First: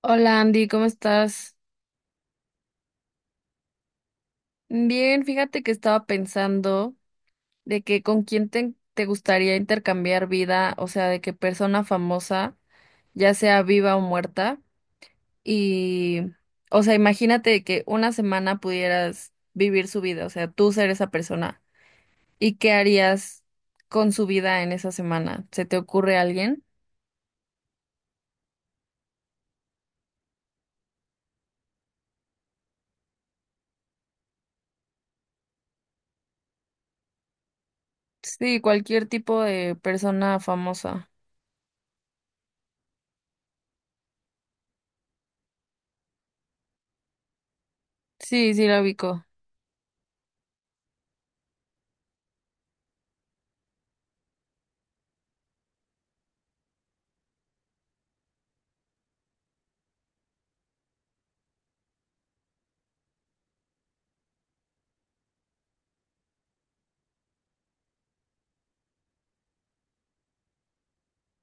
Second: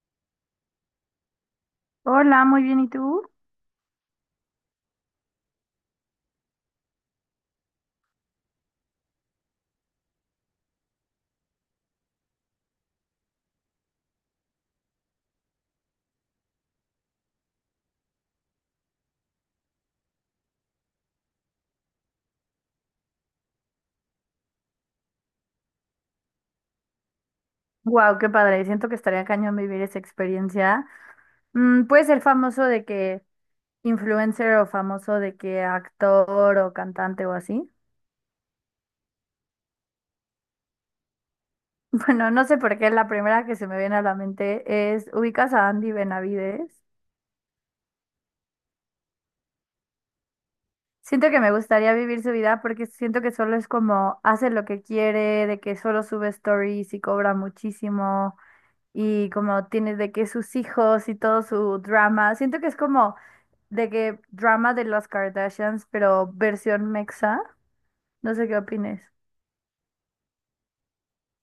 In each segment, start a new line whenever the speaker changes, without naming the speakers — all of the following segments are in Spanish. Hola Andy, ¿cómo estás?
Hola, muy bien, ¿y tú?
Bien, fíjate que estaba pensando de que con quién te gustaría intercambiar vida, o sea, de qué persona famosa, ya sea viva o muerta, y, o sea, imagínate de que una semana pudieras vivir su vida, o sea, tú ser esa persona, ¿y qué harías con su vida en esa semana? ¿Se te ocurre alguien?
Wow, qué padre. Siento que estaría cañón vivir esa experiencia. Puede ser famoso de que influencer o famoso de que actor o cantante o así.
Sí, cualquier tipo de persona famosa.
Bueno, no sé por qué la primera que se me viene a la mente es, ¿ubicas a Andy Benavides?
Sí, sí, la ubico.
Siento que me gustaría vivir su vida porque siento que solo es como hace lo que quiere, de que solo sube stories y cobra muchísimo y como tiene de que sus hijos y todo su drama. Siento que es como de que drama de las Kardashians, pero versión mexa. No sé qué opines.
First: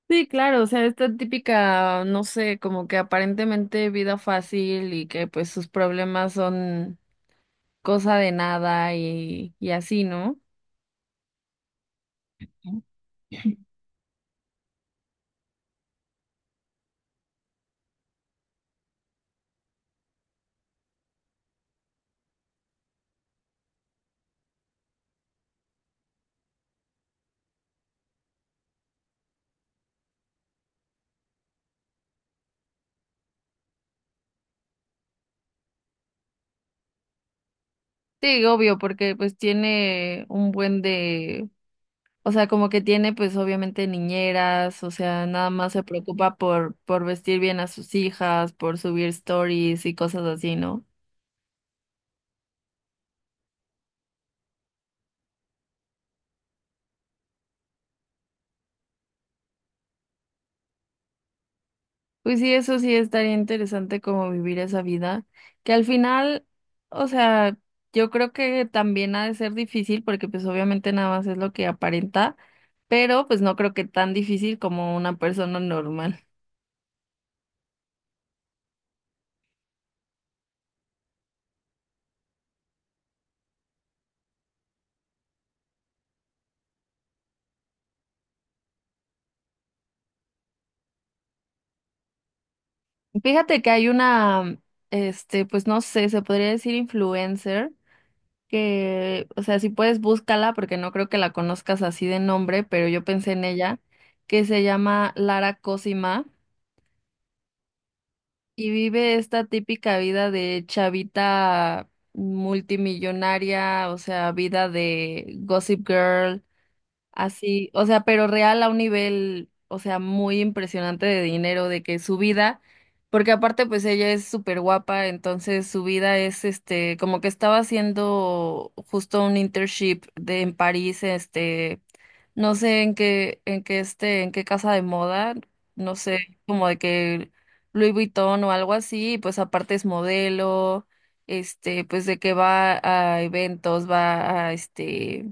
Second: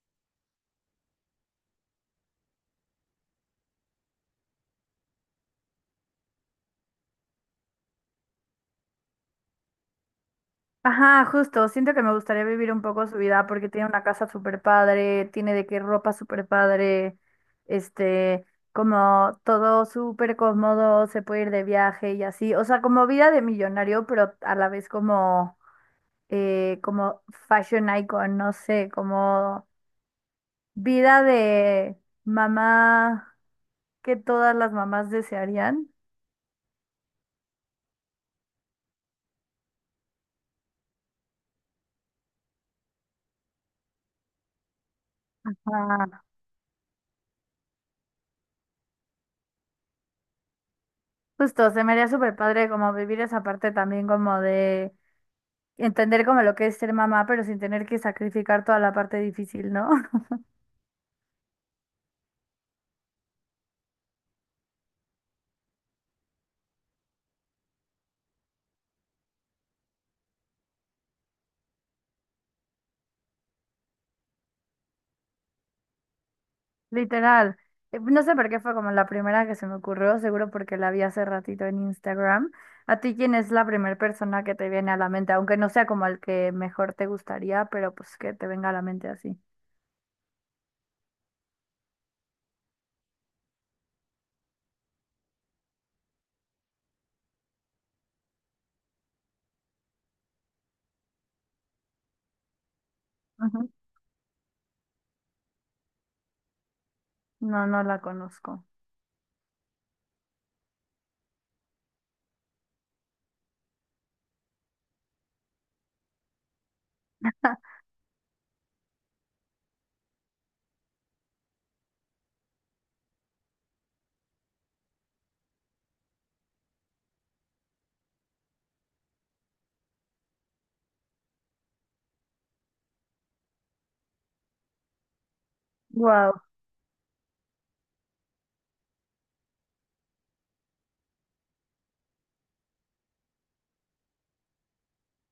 Sí, claro, o sea, esta típica, no sé, como que aparentemente vida fácil y que pues sus problemas son cosa de nada y así, ¿no?
Ajá, justo. Siento que me gustaría vivir un poco su vida porque tiene una casa súper padre, tiene de qué ropa súper padre, este, como todo súper cómodo, se puede ir de viaje y así. O sea, como vida de millonario, pero a la vez como, como fashion icon, no sé, como vida de mamá que todas las mamás desearían.
Sí, obvio, porque pues tiene un buen de, o sea, como que tiene pues obviamente niñeras, o sea, nada más se
Ah,
preocupa por vestir bien a sus hijas, por subir stories y cosas así, ¿no?
justo, se me haría súper padre como vivir esa parte también como de entender como lo que es ser mamá, pero sin tener que sacrificar toda la parte difícil, ¿no?
Pues sí, eso sí estaría interesante como vivir esa vida, que al final, o sea, yo creo que también ha de ser difícil porque pues obviamente nada más es lo que aparenta, pero pues no creo que tan difícil como una persona normal.
Literal. No sé por qué fue como la primera que se me ocurrió, seguro porque la vi hace ratito en Instagram. ¿A ti quién es la primera persona que te viene a la mente? Aunque no sea como el que mejor te gustaría, pero pues que te venga a la mente así.
Fíjate que hay una, este, pues no sé, se podría decir influencer, que, o sea, si puedes búscala porque no creo que la conozcas así de nombre, pero yo pensé en
Ujú.
ella, que se llama Lara Cosima.
No, no la conozco.
Y vive esta típica vida de chavita multimillonaria, o sea, vida de Gossip Girl, así, o sea, pero real a un nivel, o sea, muy impresionante de dinero, de que su vida, porque aparte pues ella es súper guapa, entonces su vida es este, como que estaba haciendo justo un internship de en París, este, no sé en qué este, en qué casa de moda, no sé,
Wow.
como de que Louis Vuitton o algo así, y pues aparte es modelo, este, pues de que va a eventos, va a este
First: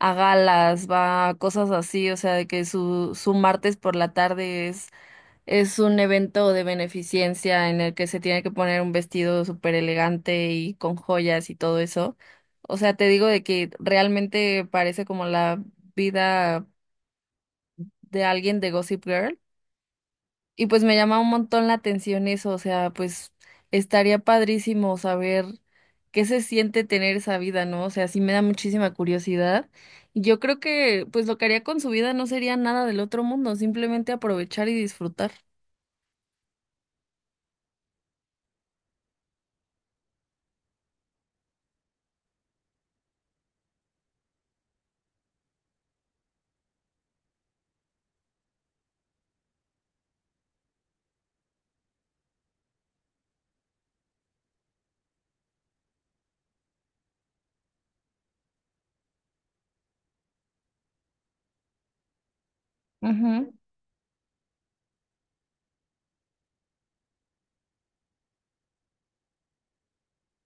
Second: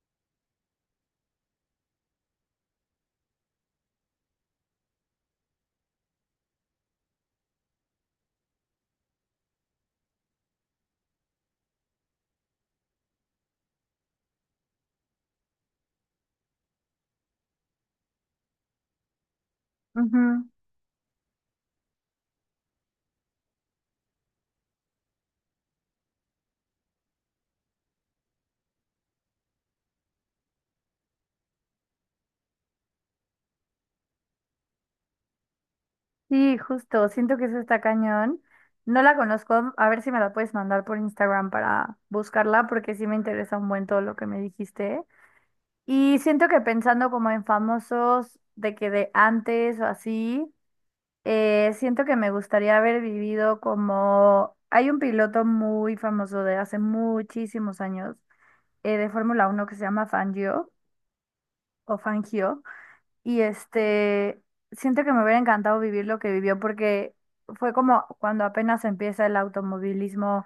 a galas, va a cosas así, o sea, de que su martes por la tarde es un evento de beneficencia en el que se tiene que poner un vestido súper elegante y con joyas y todo eso. O sea, te digo de que realmente parece como la vida de alguien de Gossip Girl. Y pues me llama un montón la atención eso, o sea, pues estaría padrísimo saber qué se siente tener esa vida, ¿no? O sea, sí me da muchísima curiosidad. Y yo creo que pues lo que haría con su vida no sería nada del otro mundo, simplemente aprovechar y disfrutar.
Sí, justo, siento que eso está cañón. No la conozco, a ver si me la puedes mandar por Instagram para buscarla, porque sí me interesa un buen todo lo que me dijiste. Y siento que pensando como en famosos de que de antes o así, siento que me gustaría haber vivido como... Hay un piloto muy famoso de hace muchísimos años de Fórmula Uno que se llama Fangio o Fangio. Y
Ujú.
este, Siento que me hubiera encantado vivir lo que vivió porque fue como cuando apenas empieza el automovilismo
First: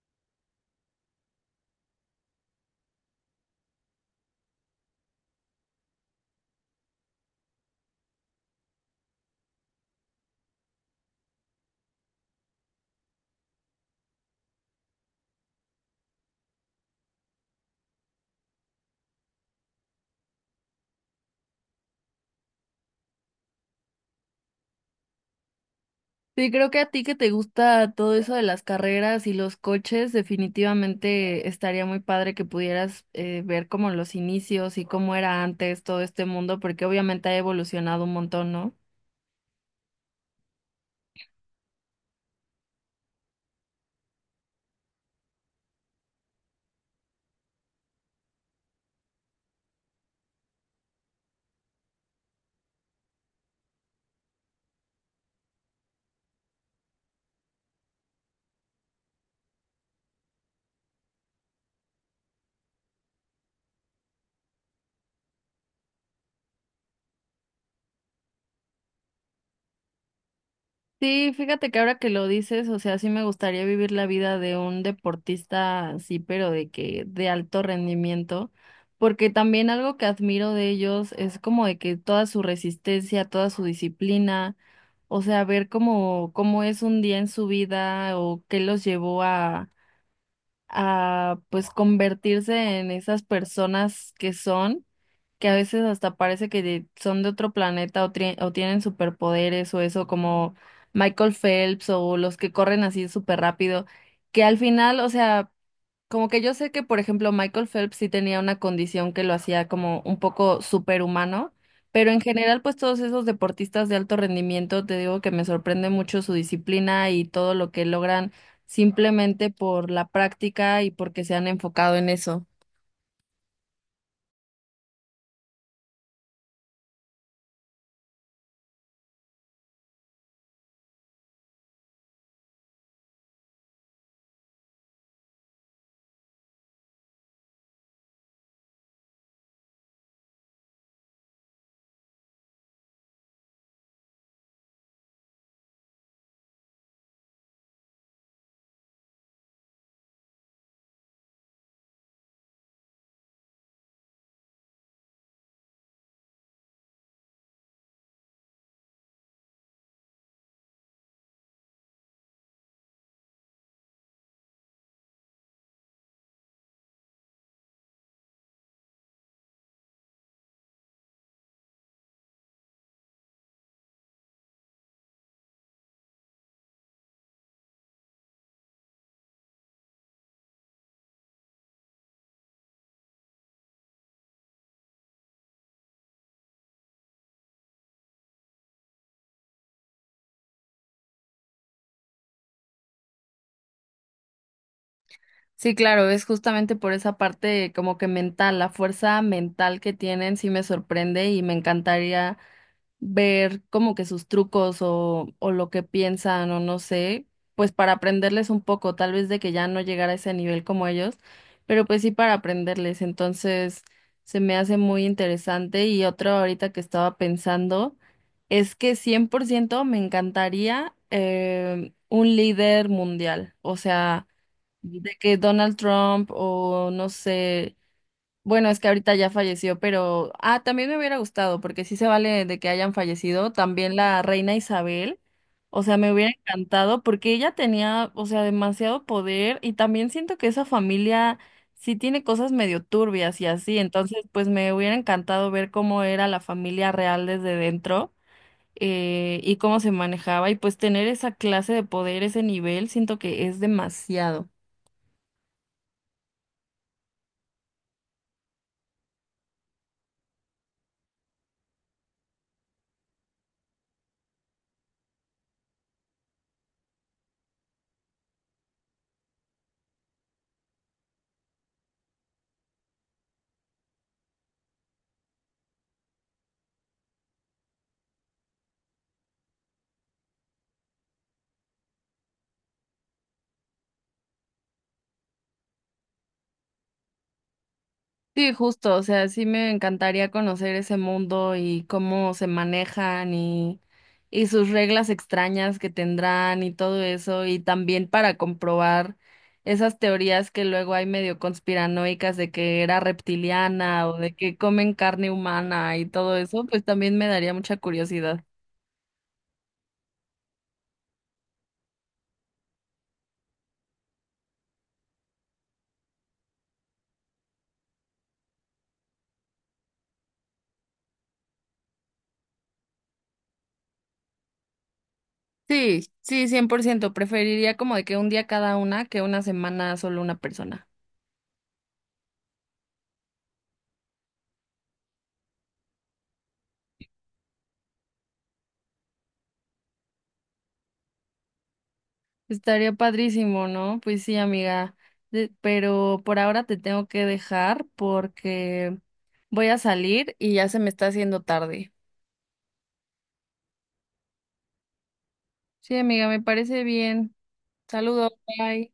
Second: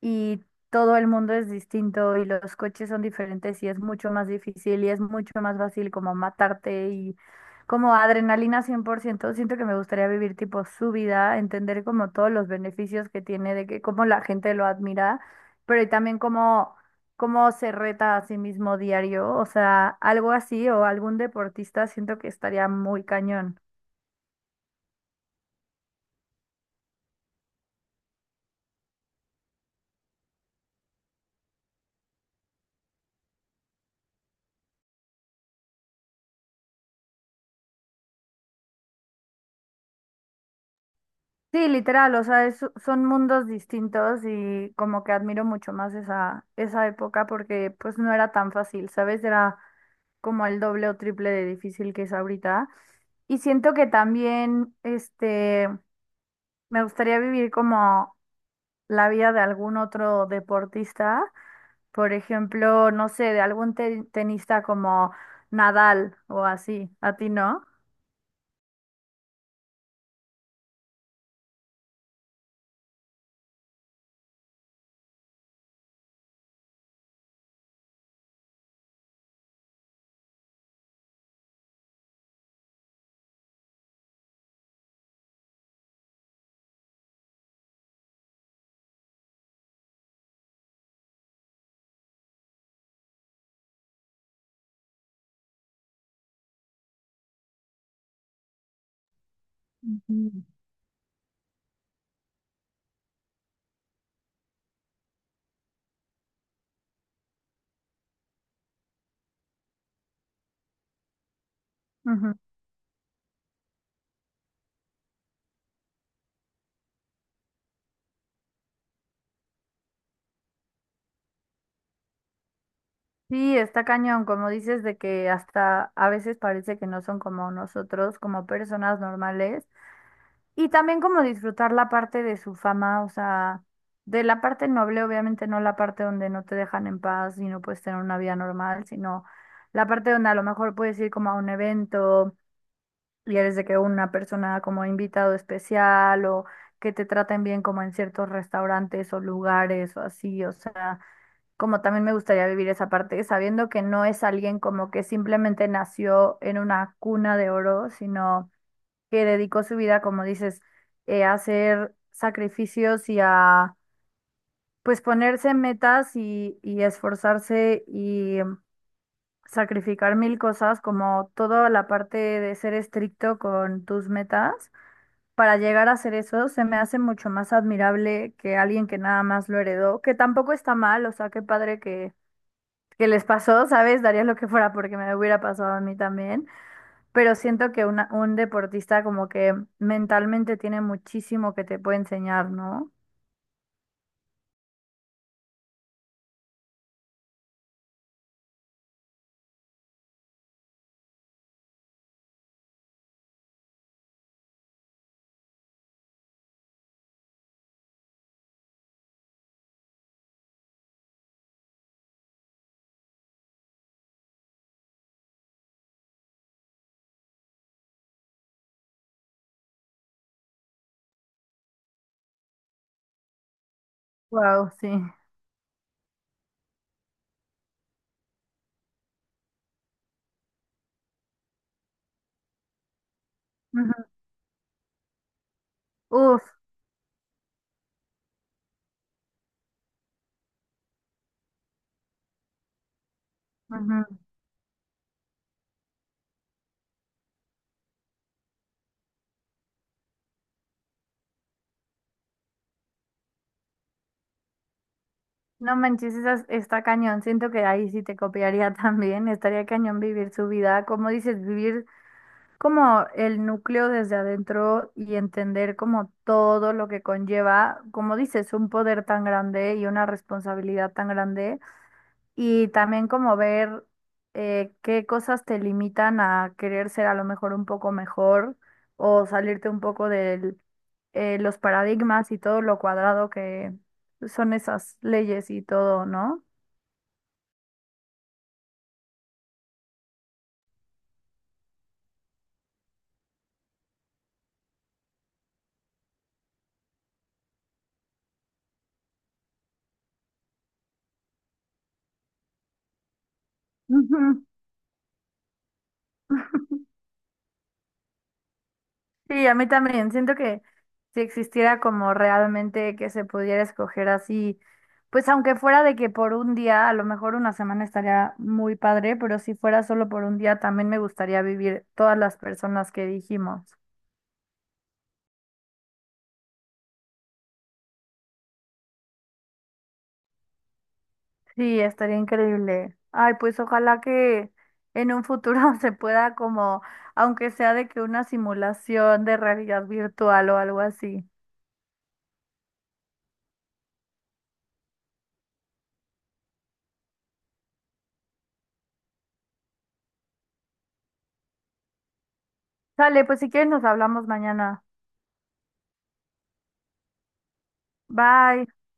y todo el mundo es distinto y los coches son diferentes y es mucho más difícil y es mucho más fácil como matarte y como adrenalina 100%. Siento que me gustaría vivir tipo su vida, entender como todos los beneficios que tiene, de que cómo la gente lo admira, pero y también cómo, cómo se reta a sí mismo diario. O sea, algo así o algún deportista siento que estaría muy cañón.
Sí, creo que a ti que te gusta todo eso de las carreras y los coches, definitivamente estaría muy padre que pudieras ver como los inicios y cómo era antes todo este mundo, porque obviamente ha evolucionado un montón, ¿no?
Sí, literal, o sea, son mundos distintos y como que admiro mucho más esa, esa época porque pues no era tan fácil, ¿sabes? Era como el doble o triple de difícil que es ahorita. Y siento que también, me gustaría vivir como la vida de algún otro deportista, por ejemplo, no sé, de algún tenista como Nadal o así, ¿a ti no?
Sí, fíjate que ahora que lo dices, o sea, sí me gustaría vivir la vida de un deportista, sí, pero de que de alto rendimiento, porque también algo que admiro de ellos es como de que toda su resistencia, toda su disciplina, o sea, ver cómo es un día en su vida o qué los llevó a pues convertirse en esas personas que son, que a veces hasta parece que son de otro planeta o, o tienen superpoderes o eso, como Michael Phelps o los que corren así súper rápido, que al final, o sea... Como que yo sé que, por ejemplo, Michael Phelps sí tenía una condición que lo hacía como un poco superhumano, pero en
Ujú.
general, pues todos esos deportistas de alto rendimiento, te digo que me sorprende mucho su disciplina y todo lo que logran simplemente por la práctica y porque se han enfocado en eso.
Sí, está cañón, como dices, de que hasta a veces parece que no son como nosotros, como personas normales, y también como disfrutar la parte de su fama, o sea, de la parte noble, obviamente no la parte donde no te dejan en paz y no puedes tener una vida normal, sino la parte donde a lo mejor puedes ir como a un evento y eres de que una persona como invitado especial o que te traten bien como en ciertos restaurantes o lugares o así, o sea como también me gustaría vivir esa parte, sabiendo que no es alguien como que simplemente nació en una cuna de oro, sino que dedicó su vida, como dices, a hacer sacrificios y a pues ponerse metas y esforzarse y sacrificar mil cosas, como toda la parte de ser estricto con tus metas. Para llegar a hacer eso, se me hace mucho más admirable que alguien que nada más lo heredó, que tampoco está mal, o sea, qué padre que les pasó, ¿sabes? Daría lo que fuera porque me hubiera pasado a mí también, pero siento que un deportista como que mentalmente tiene muchísimo que te puede enseñar, ¿no?
Sí, claro, es justamente por esa parte como que mental, la fuerza mental que tienen, sí me sorprende y me encantaría ver como que sus trucos o lo que piensan o no sé, pues para aprenderles un poco, tal vez de que ya no llegara a ese nivel como ellos, pero pues sí para aprenderles. Entonces se me hace muy interesante y otro ahorita que estaba pensando es que 100% me encantaría un líder mundial, o sea,
Wow, sí.
de que Donald Trump o no sé. Bueno, es que ahorita ya falleció, pero también me hubiera gustado, porque sí se vale de que hayan fallecido, también
Ujú.
la reina Isabel. O sea, me hubiera
Uf,
encantado porque ella tenía, o sea, demasiado poder y también siento que esa familia sí tiene cosas medio turbias y así,
ujú.
entonces pues me hubiera encantado ver cómo era la familia real desde dentro y cómo se manejaba y pues tener esa clase de poder, ese nivel, siento que es demasiado.
No manches, esa, está cañón. Siento que ahí sí te copiaría también. Estaría cañón vivir su vida, como dices, vivir como el núcleo desde adentro y entender como todo lo que conlleva, como dices, un poder tan grande y una responsabilidad tan grande. Y también como ver qué cosas te limitan a querer ser a lo mejor un poco mejor o salirte un poco de los paradigmas y todo lo cuadrado que son esas leyes y todo, ¿no?
Sí, justo, o sea, sí me encantaría conocer ese mundo y cómo se manejan y sus reglas extrañas que tendrán y todo eso, y también para comprobar esas teorías que luego hay medio conspiranoicas de que era reptiliana o de
Ujú.
que comen carne humana y todo eso, pues también me daría mucha curiosidad.
Sí, a mí también. Siento que si existiera como realmente que se pudiera escoger así, pues aunque fuera de que por un día, a lo mejor una semana estaría muy padre, pero si fuera solo por un día, también me gustaría vivir todas las personas que dijimos.
Sí, sí, 100%. Preferiría como de que un día cada una que una semana solo una persona.
Sí, estaría increíble. Ay, pues ojalá que en un futuro se pueda como, aunque sea de que una simulación de realidad virtual o algo así.
Estaría padrísimo, ¿no? Pues sí, amiga. Pero por ahora te tengo que dejar porque voy a salir y ya se me está haciendo tarde.
Sale, pues si quieres nos hablamos mañana.
Sí, amiga, me parece bien. Saludos,
Bye.
bye.